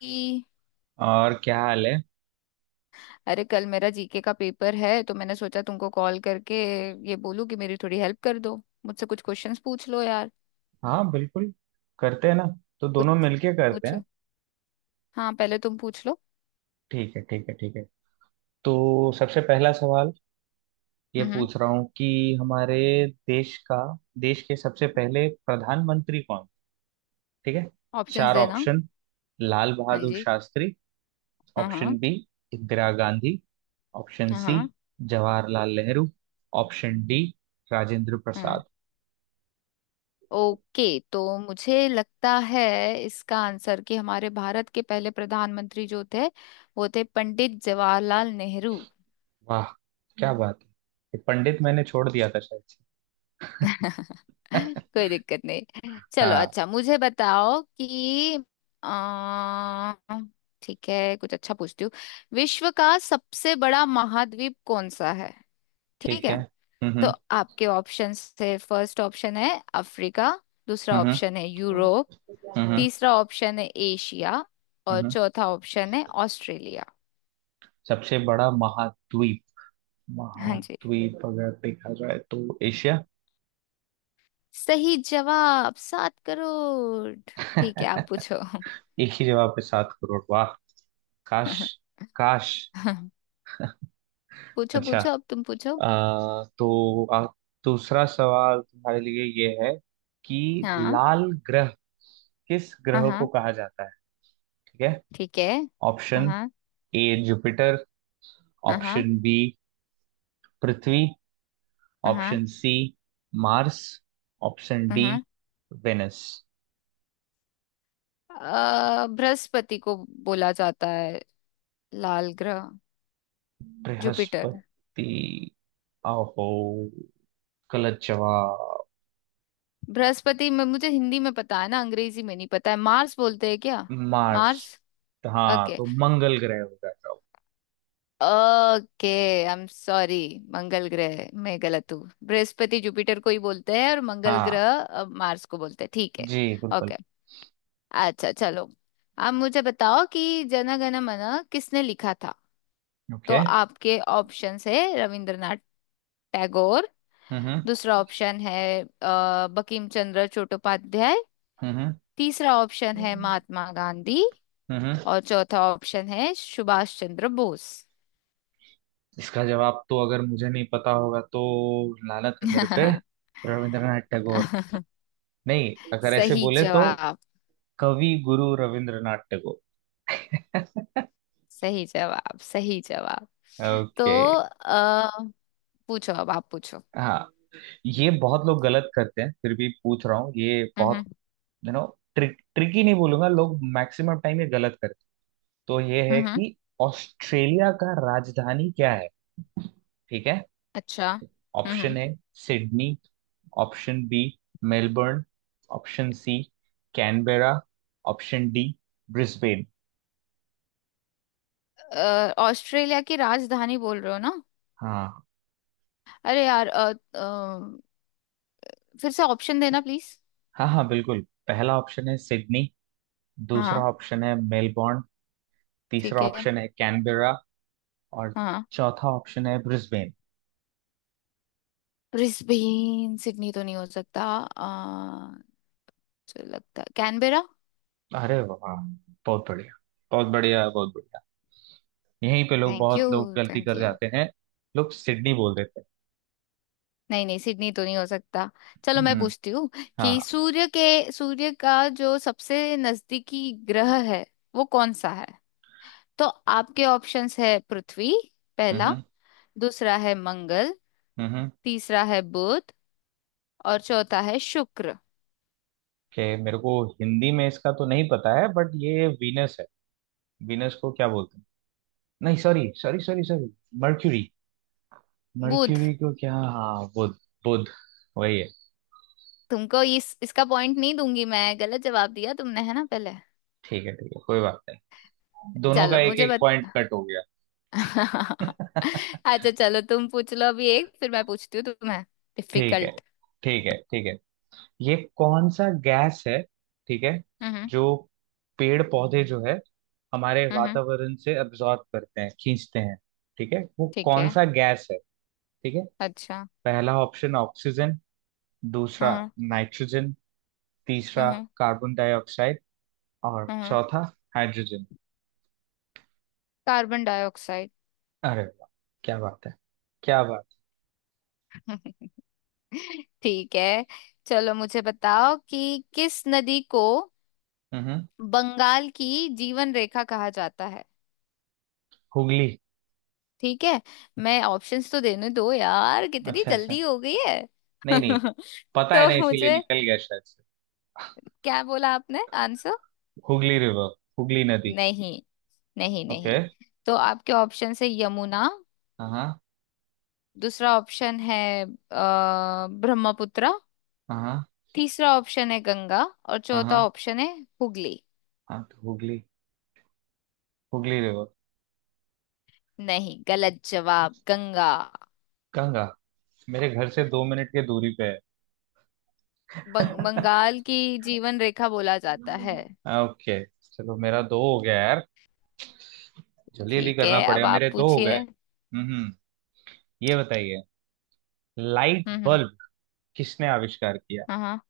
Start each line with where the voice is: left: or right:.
left: कि
right: और क्या हाल है?
left: अरे कल मेरा जीके का पेपर है तो मैंने सोचा तुमको कॉल करके ये बोलूं कि मेरी थोड़ी हेल्प कर दो। मुझसे कुछ क्वेश्चंस पूछ लो यार।
right: हाँ, बिल्कुल। करते हैं ना। तो
left: कुछ
right: दोनों मिलके करते हैं।
left: पूछो। हाँ पहले तुम पूछ लो।
right: ठीक है, ठीक है, ठीक है। तो सबसे पहला सवाल ये
left: हम्म।
right: पूछ रहा हूँ कि हमारे देश का, देश के सबसे पहले प्रधानमंत्री कौन। ठीक है।
left: ऑप्शंस
right: चार
left: देना।
right: ऑप्शन। लाल
left: हाँ
right: बहादुर
left: जी।
right: शास्त्री।
left: हाँ हाँ।
right: Option B, Indira Gandhi. Option
left: हाँ
right: सी,
left: हाँ।
right: जवाहरलाल नेहरू। ऑप्शन डी, राजेंद्र
left: हाँ।
right: प्रसाद।
left: ओके, तो मुझे लगता है इसका आंसर कि हमारे भारत के पहले प्रधानमंत्री जो थे वो थे पंडित जवाहरलाल नेहरू।
right: वाह, क्या बात है। ये पंडित मैंने छोड़ दिया था शायद से।
left: कोई दिक्कत नहीं, चलो
right: हाँ।
left: अच्छा मुझे बताओ कि आ, ठीक है, कुछ अच्छा पूछती हूँ। विश्व का सबसे बड़ा महाद्वीप कौन सा है? ठीक
right: ठीक है।
left: है।
right: हम्म,
left: तो आपके ऑप्शंस है। फर्स्ट ऑप्शन है अफ्रीका। दूसरा
right: हम्म,
left: ऑप्शन है यूरोप।
right: हम्म। हम्म,
left: तीसरा ऑप्शन है एशिया। और
right: हम्म।
left: चौथा ऑप्शन है ऑस्ट्रेलिया।
right: सबसे बड़ा महाद्वीप,
left: हाँ जी।
right: महाद्वीप अगर देखा जाए तो एशिया।
left: सही जवाब। 7 करोड़। ठीक है आप पूछो।
right: एक ही जवाब पे 7 करोड़, वाह। काश, काश।
left: पूछो
right: अच्छा।
left: पूछो, अब तुम पूछो।
right: आ, तो आ, दूसरा सवाल तुम्हारे लिए ये है कि
left: हाँ
right: लाल ग्रह, किस
left: हाँ।
right: ग्रह को
left: हाँ,
right: कहा जाता है। ठीक है।
left: ठीक है।
right: ऑप्शन
left: हाँ
right: ए, जुपिटर।
left: हाँ। हाँ
right: ऑप्शन बी, पृथ्वी।
left: हाँ।
right: Option C, Mars. ऑप्शन
left: हाँ
right: डी,
left: हाँ।
right: वेनस।
left: बृहस्पति को बोला जाता है लाल ग्रह। जुपिटर।
right: बृहस्पति? आहो, गलत जवाब।
left: बृहस्पति में मुझे हिंदी में पता है ना, अंग्रेजी में नहीं पता है। मार्स बोलते हैं क्या?
right: मार्स।
left: मार्स।
right: हाँ,
left: ओके।
right: तो मंगल ग्रह हो जाएगा वो।
left: ओके। I am sorry. मंगल ग्रह मैं गलत हूँ। बृहस्पति जुपिटर को ही बोलते हैं और मंगल
right: हाँ
left: ग्रह मार्स को बोलते हैं, ठीक है।
right: जी, बिल्कुल।
left: ओके। अच्छा चलो, अब मुझे बताओ कि जन गण मन किसने लिखा था। तो
right: ओके।
left: आपके ऑप्शंस है रविंद्रनाथ टैगोर।
right: हम्म,
left: दूसरा ऑप्शन है बंकिम चंद्र चट्टोपाध्याय।
right: हम्म।
left: तीसरा ऑप्शन है
right: हम्म,
left: महात्मा गांधी।
right: हम्म।
left: और चौथा ऑप्शन है सुभाष चंद्र बोस।
right: इसका जवाब तो अगर मुझे नहीं पता होगा तो लानत है मेरे पे। रविंद्रनाथ टैगोर। नहीं, अगर ऐसे
left: सही
right: बोले तो
left: जवाब।
right: कवि गुरु रविंद्रनाथ टैगोर।
left: सही जवाब। सही जवाब। तो
right: ओके।
left: आ, पूछो, अब आप पूछो।
right: हाँ, ये बहुत लोग गलत करते हैं, फिर भी पूछ रहा हूँ। ये बहुत,
left: हम्म।
right: यू नो ट्रिक, ट्रिकी नहीं बोलूंगा, लोग मैक्सिमम टाइम ये गलत करते हैं। तो ये है
left: हम्म। हम्म।
right: कि ऑस्ट्रेलिया का राजधानी क्या है। ठीक है।
left: अच्छा। हम्म।
right: ऑप्शन
left: हम्म।
right: A, Sydney. Option B, Melbourne. Option C, Canberra. Option D, Brisbane.
left: Australia की राजधानी बोल रहे हो ना?
right: हाँ,
left: अरे यार, फिर से ऑप्शन देना प्लीज।
right: हाँ। हाँ, बिल्कुल। पहला ऑप्शन है सिडनी,
left: हाँ
right: दूसरा
left: हाँ।
right: ऑप्शन है मेलबर्न, तीसरा
left: ठीक है।
right: ऑप्शन है कैनबेरा, और
left: हाँ।
right: चौथा ऑप्शन है ब्रिस्बेन।
left: ब्रिस्बेन सिडनी तो नहीं हो सकता। जो लगता है कैनबेरा।
right: अरे वाह, बहुत बढ़िया, बहुत बढ़िया, बहुत बढ़िया। यहीं पे लोग,
left: थैंक
right: बहुत
left: यू।
right: लोग गलती
left: थैंक
right: कर
left: यू।
right: जाते हैं। लोग सिडनी बोल देते हैं।
left: नहीं नहीं, सिडनी तो नहीं हो सकता। चलो मैं
right: हम्म।
left: पूछती हूँ कि
right: हाँ।
left: सूर्य का जो सबसे नजदीकी ग्रह है वो कौन सा है? तो आपके ऑप्शंस है। पृथ्वी पहला।
right: हम्म,
left: दूसरा है मंगल।
right: हम्म।
left: तीसरा है बुध। और चौथा है शुक्र।
right: कि मेरे को हिंदी में इसका तो नहीं पता है, बट ये वीनस है। वीनस को क्या बोलते हैं? नहीं, sorry sorry sorry sorry, Mercury.
left: बुध।
right: मर्क्यूरी को क्या, हाँ, बुध। बुध, वही है।
left: तुमको इस इसका पॉइंट नहीं दूंगी, मैं। गलत जवाब दिया तुमने है ना पहले।
right: ठीक है, ठीक है, कोई बात नहीं। दोनों का
left: चलो
right: एक
left: मुझे
right: एक
left: बत
right: पॉइंट कट हो गया।
left: अच्छा चलो तुम पूछ लो अभी एक, फिर मैं पूछती हूँ तुम्हें
right: ठीक है,
left: डिफिकल्ट।
right: ठीक है, ठीक है। ये कौन सा गैस है? ठीक है।
left: हम्म।
right: जो पेड़ पौधे जो है, हमारे
left: हम्म।
right: वातावरण से अब्जॉर्ब करते हैं, खींचते हैं, ठीक है, वो
left: ठीक
right: कौन
left: है।
right: सा गैस है? ठीक है।
left: अच्छा।
right: पहला ऑप्शन ऑक्सीजन, दूसरा
left: हम्म।
right: नाइट्रोजन, तीसरा
left: हम्म।
right: कार्बन डाइऑक्साइड, और
left: हम्म।
right: चौथा हाइड्रोजन।
left: Carbon dioxide.
right: अरे वाह, क्या बात है, क्या बात।
left: ठीक है, चलो मुझे बताओ कि किस नदी को
right: हम्म।
left: बंगाल की जीवन रेखा कहा जाता है?
right: हुगली।
left: ठीक है। मैं ऑप्शंस तो देने दो यार, कितनी
right: अच्छा, अच्छा।
left: जल्दी हो गई है।
right: नहीं, नहीं, पता है
left: तो
right: ना इसीलिए
left: मुझे,
right: निकल गया शायद से।
left: क्या बोला आपने आंसर?
right: हुगली रिवर, हुगली नदी।
left: नहीं। नहीं
right: ओके।
left: नहीं। तो आपके ऑप्शन है यमुना।
right: हाँ, हाँ।
left: दूसरा ऑप्शन है ब्रह्मपुत्र।
right: हाँ,
left: तीसरा ऑप्शन है गंगा। और चौथा
right: हाँ।
left: ऑप्शन है हुगली।
right: हाँ तो हुगली, हुगली रिवर।
left: नहीं, गलत जवाब। गंगा।
right: गंगा मेरे घर से 2 मिनट की दूरी पे है।
left: बंगाल की जीवन रेखा बोला जाता है।
right: ओके। चलो, मेरा दो हो गया यार, जल्दी जल्दी
left: ठीक है,
right: करना
left: अब
right: पड़ेगा,
left: आप
right: मेरे दो हो गए।
left: पूछिए।
right: हम्म। ये बताइए, लाइट
left: हम्म। हम्म।
right: बल्ब किसने आविष्कार किया?
left: हाँ हाँ।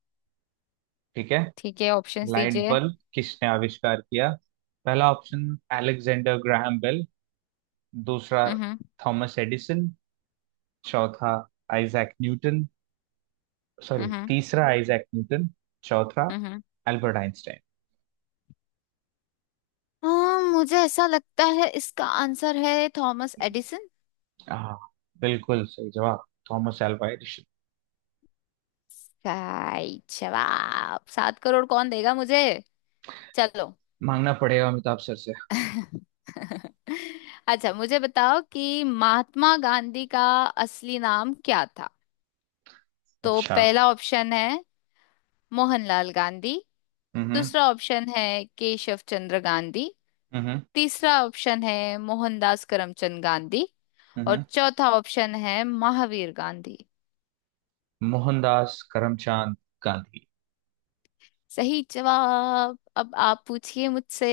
right: ठीक है।
left: ठीक है, ऑप्शंस
right: लाइट
left: दीजिए।
right: बल्ब किसने आविष्कार किया? पहला ऑप्शन अलेक्जेंडर ग्राहम बेल, दूसरा
left: हम्म।
right: थॉमस एडिसन, चौथा आइजैक न्यूटन, सॉरी
left: हम्म।
right: तीसरा आइजैक न्यूटन, चौथा
left: हम्म।
right: Albert Einstein.
left: हाँ मुझे ऐसा लगता है इसका आंसर है थॉमस एडिसन।
right: हाँ, बिल्कुल सही जवाब, थॉमस एल्वा एडिशन।
left: सही जवाब। सात करोड़ कौन देगा मुझे? चलो।
right: मांगना पड़ेगा अमिताभ सर से।
left: अच्छा मुझे बताओ कि महात्मा गांधी का असली नाम क्या था। तो
right: अच्छा।
left: पहला ऑप्शन है मोहनलाल गांधी।
right: हम्म।
left: दूसरा ऑप्शन है केशव चंद्र गांधी।
right: हम्म।
left: तीसरा ऑप्शन है मोहनदास करमचंद गांधी। और
right: हम्म।
left: चौथा ऑप्शन है महावीर गांधी।
right: मोहनदास करमचंद गांधी।
left: सही जवाब। अब आप पूछिए मुझसे।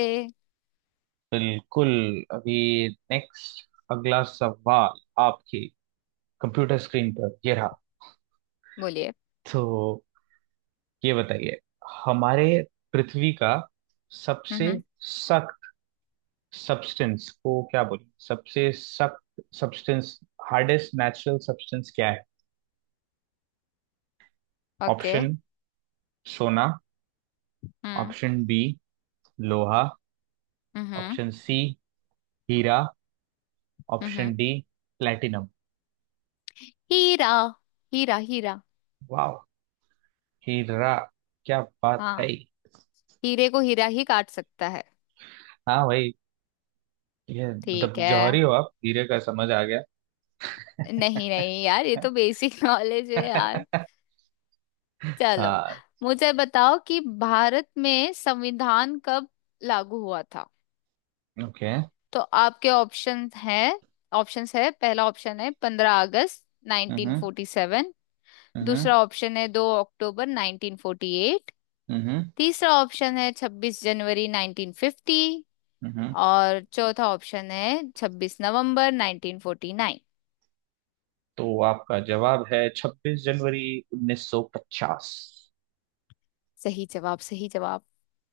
right: बिल्कुल। अभी नेक्स्ट, अगला सवाल आपकी कंप्यूटर स्क्रीन पर ये रहा।
left: बोलिए।
right: तो ये बताइए, हमारे पृथ्वी का सबसे
left: हम्म।
right: सख्त सब्सटेंस को क्या बोलें, सबसे सख्त सब्सटेंस, हार्डेस्ट नेचुरल सब्सटेंस क्या है?
left: ओके।
right: ऑप्शन, सोना।
left: हम्म।
right: ऑप्शन बी, लोहा।
left: हम्म।
right: ऑप्शन सी, हीरा। ऑप्शन
left: हम्म।
right: D, platinum.
left: हीरा। हीरा हीरा।
right: वाह, हीरा, क्या बात है।
left: हाँ, हीरे को हीरा ही काट सकता है।
right: हाँ भाई, ये
left: ठीक
right: मतलब
left: है।
right: जौहरी हो आप, हीरे का समझ आ गया।
left: नहीं नहीं यार, ये तो बेसिक नॉलेज है यार। चलो
right: हाँ।
left: मुझे बताओ कि भारत में संविधान कब लागू हुआ था?
right: ओके।
left: तो आपके ऑप्शन है ऑप्शंस है। पहला ऑप्शन है 15 अगस्त
right: हम्म,
left: 1947।
right: हम्म।
left: दूसरा ऑप्शन है 2 अक्टूबर 1948।
right: हम्म,
left: तीसरा ऑप्शन है 26 जनवरी 1950।
right: हम्म।
left: और चौथा ऑप्शन है 26 नवंबर 1949।
right: तो आपका जवाब है 26 जनवरी 1950।
left: सही जवाब। सही जवाब।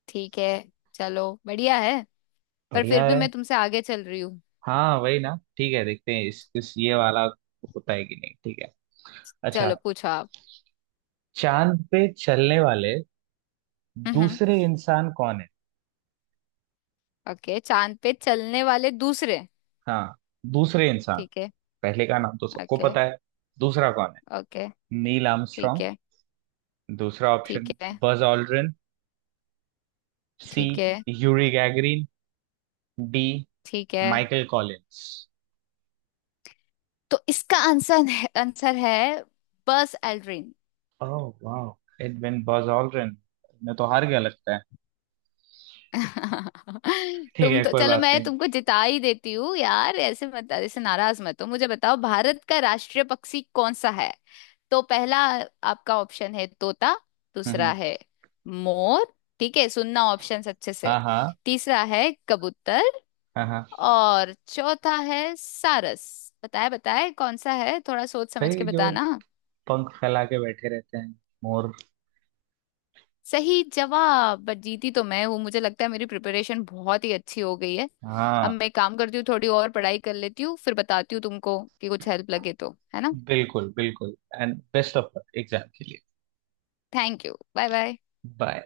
left: ठीक है, चलो बढ़िया है। पर फिर
right: बढ़िया आ
left: भी
right: रहा
left: मैं
right: है।
left: तुमसे आगे चल रही हूँ।
right: हाँ वही ना, ठीक है, देखते हैं इस ये वाला होता है कि नहीं, ठीक है। अच्छा।
left: चलो पूछो आप।
right: चांद पे चलने वाले
left: हम्म।
right: दूसरे इंसान कौन है?
left: ओके, चांद पे चलने वाले दूसरे।
right: हाँ, दूसरे इंसान।
left: ठीक है।
right: पहले का नाम तो सबको
left: ओके।
right: पता है, दूसरा कौन है?
left: ओके।
right: नील
left: ठीक
right: आर्मस्ट्रॉन्ग,
left: है।
right: दूसरा ऑप्शन
left: ठीक है।
right: बज ऑल्ड्रिन, सी
left: ठीक है।
right: यूरी गैगरिन, डी
left: ठीक है।
right: Michael Collins.
left: तो इसका आंसर है, आंसर है बस एल्ड्रिन।
right: ओह वाह, इट बिन बज ऑल्ड्रिन। मैं तो हार गया लगता है। ठीक
left: तुम
right: है,
left: तो
right: कोई
left: चलो,
right: बात
left: मैं
right: नहीं।
left: तुमको जिता ही देती हूँ यार। ऐसे मत, ऐसे नाराज मत हो। मुझे बताओ भारत का राष्ट्रीय पक्षी कौन सा है? तो पहला आपका ऑप्शन है तोता।
right: हम्म,
left: दूसरा
right: हम्म।
left: है मोर। ठीक है, सुनना ऑप्शंस अच्छे से।
right: हाँ, हाँ।
left: तीसरा है कबूतर।
right: हाँ, हाँ।
left: और चौथा है सारस। बताए बताए कौन सा है, थोड़ा सोच समझ
right: भाई
left: के
right: जो
left: बताना।
right: पंख फैला के बैठे रहते हैं, मोर।
left: सही जवाब। बट जीती तो मैं हूँ। मुझे लगता है मेरी प्रिपरेशन बहुत ही अच्छी हो गई है। अब
right: हाँ,
left: मैं एक काम करती हूँ, थोड़ी और पढ़ाई कर लेती हूँ, फिर बताती हूँ तुमको कि कुछ हेल्प लगे तो, है ना?
right: बिल्कुल बिल्कुल। And best of luck exam के लिए।
left: Thank you. Bye bye.
right: Bye.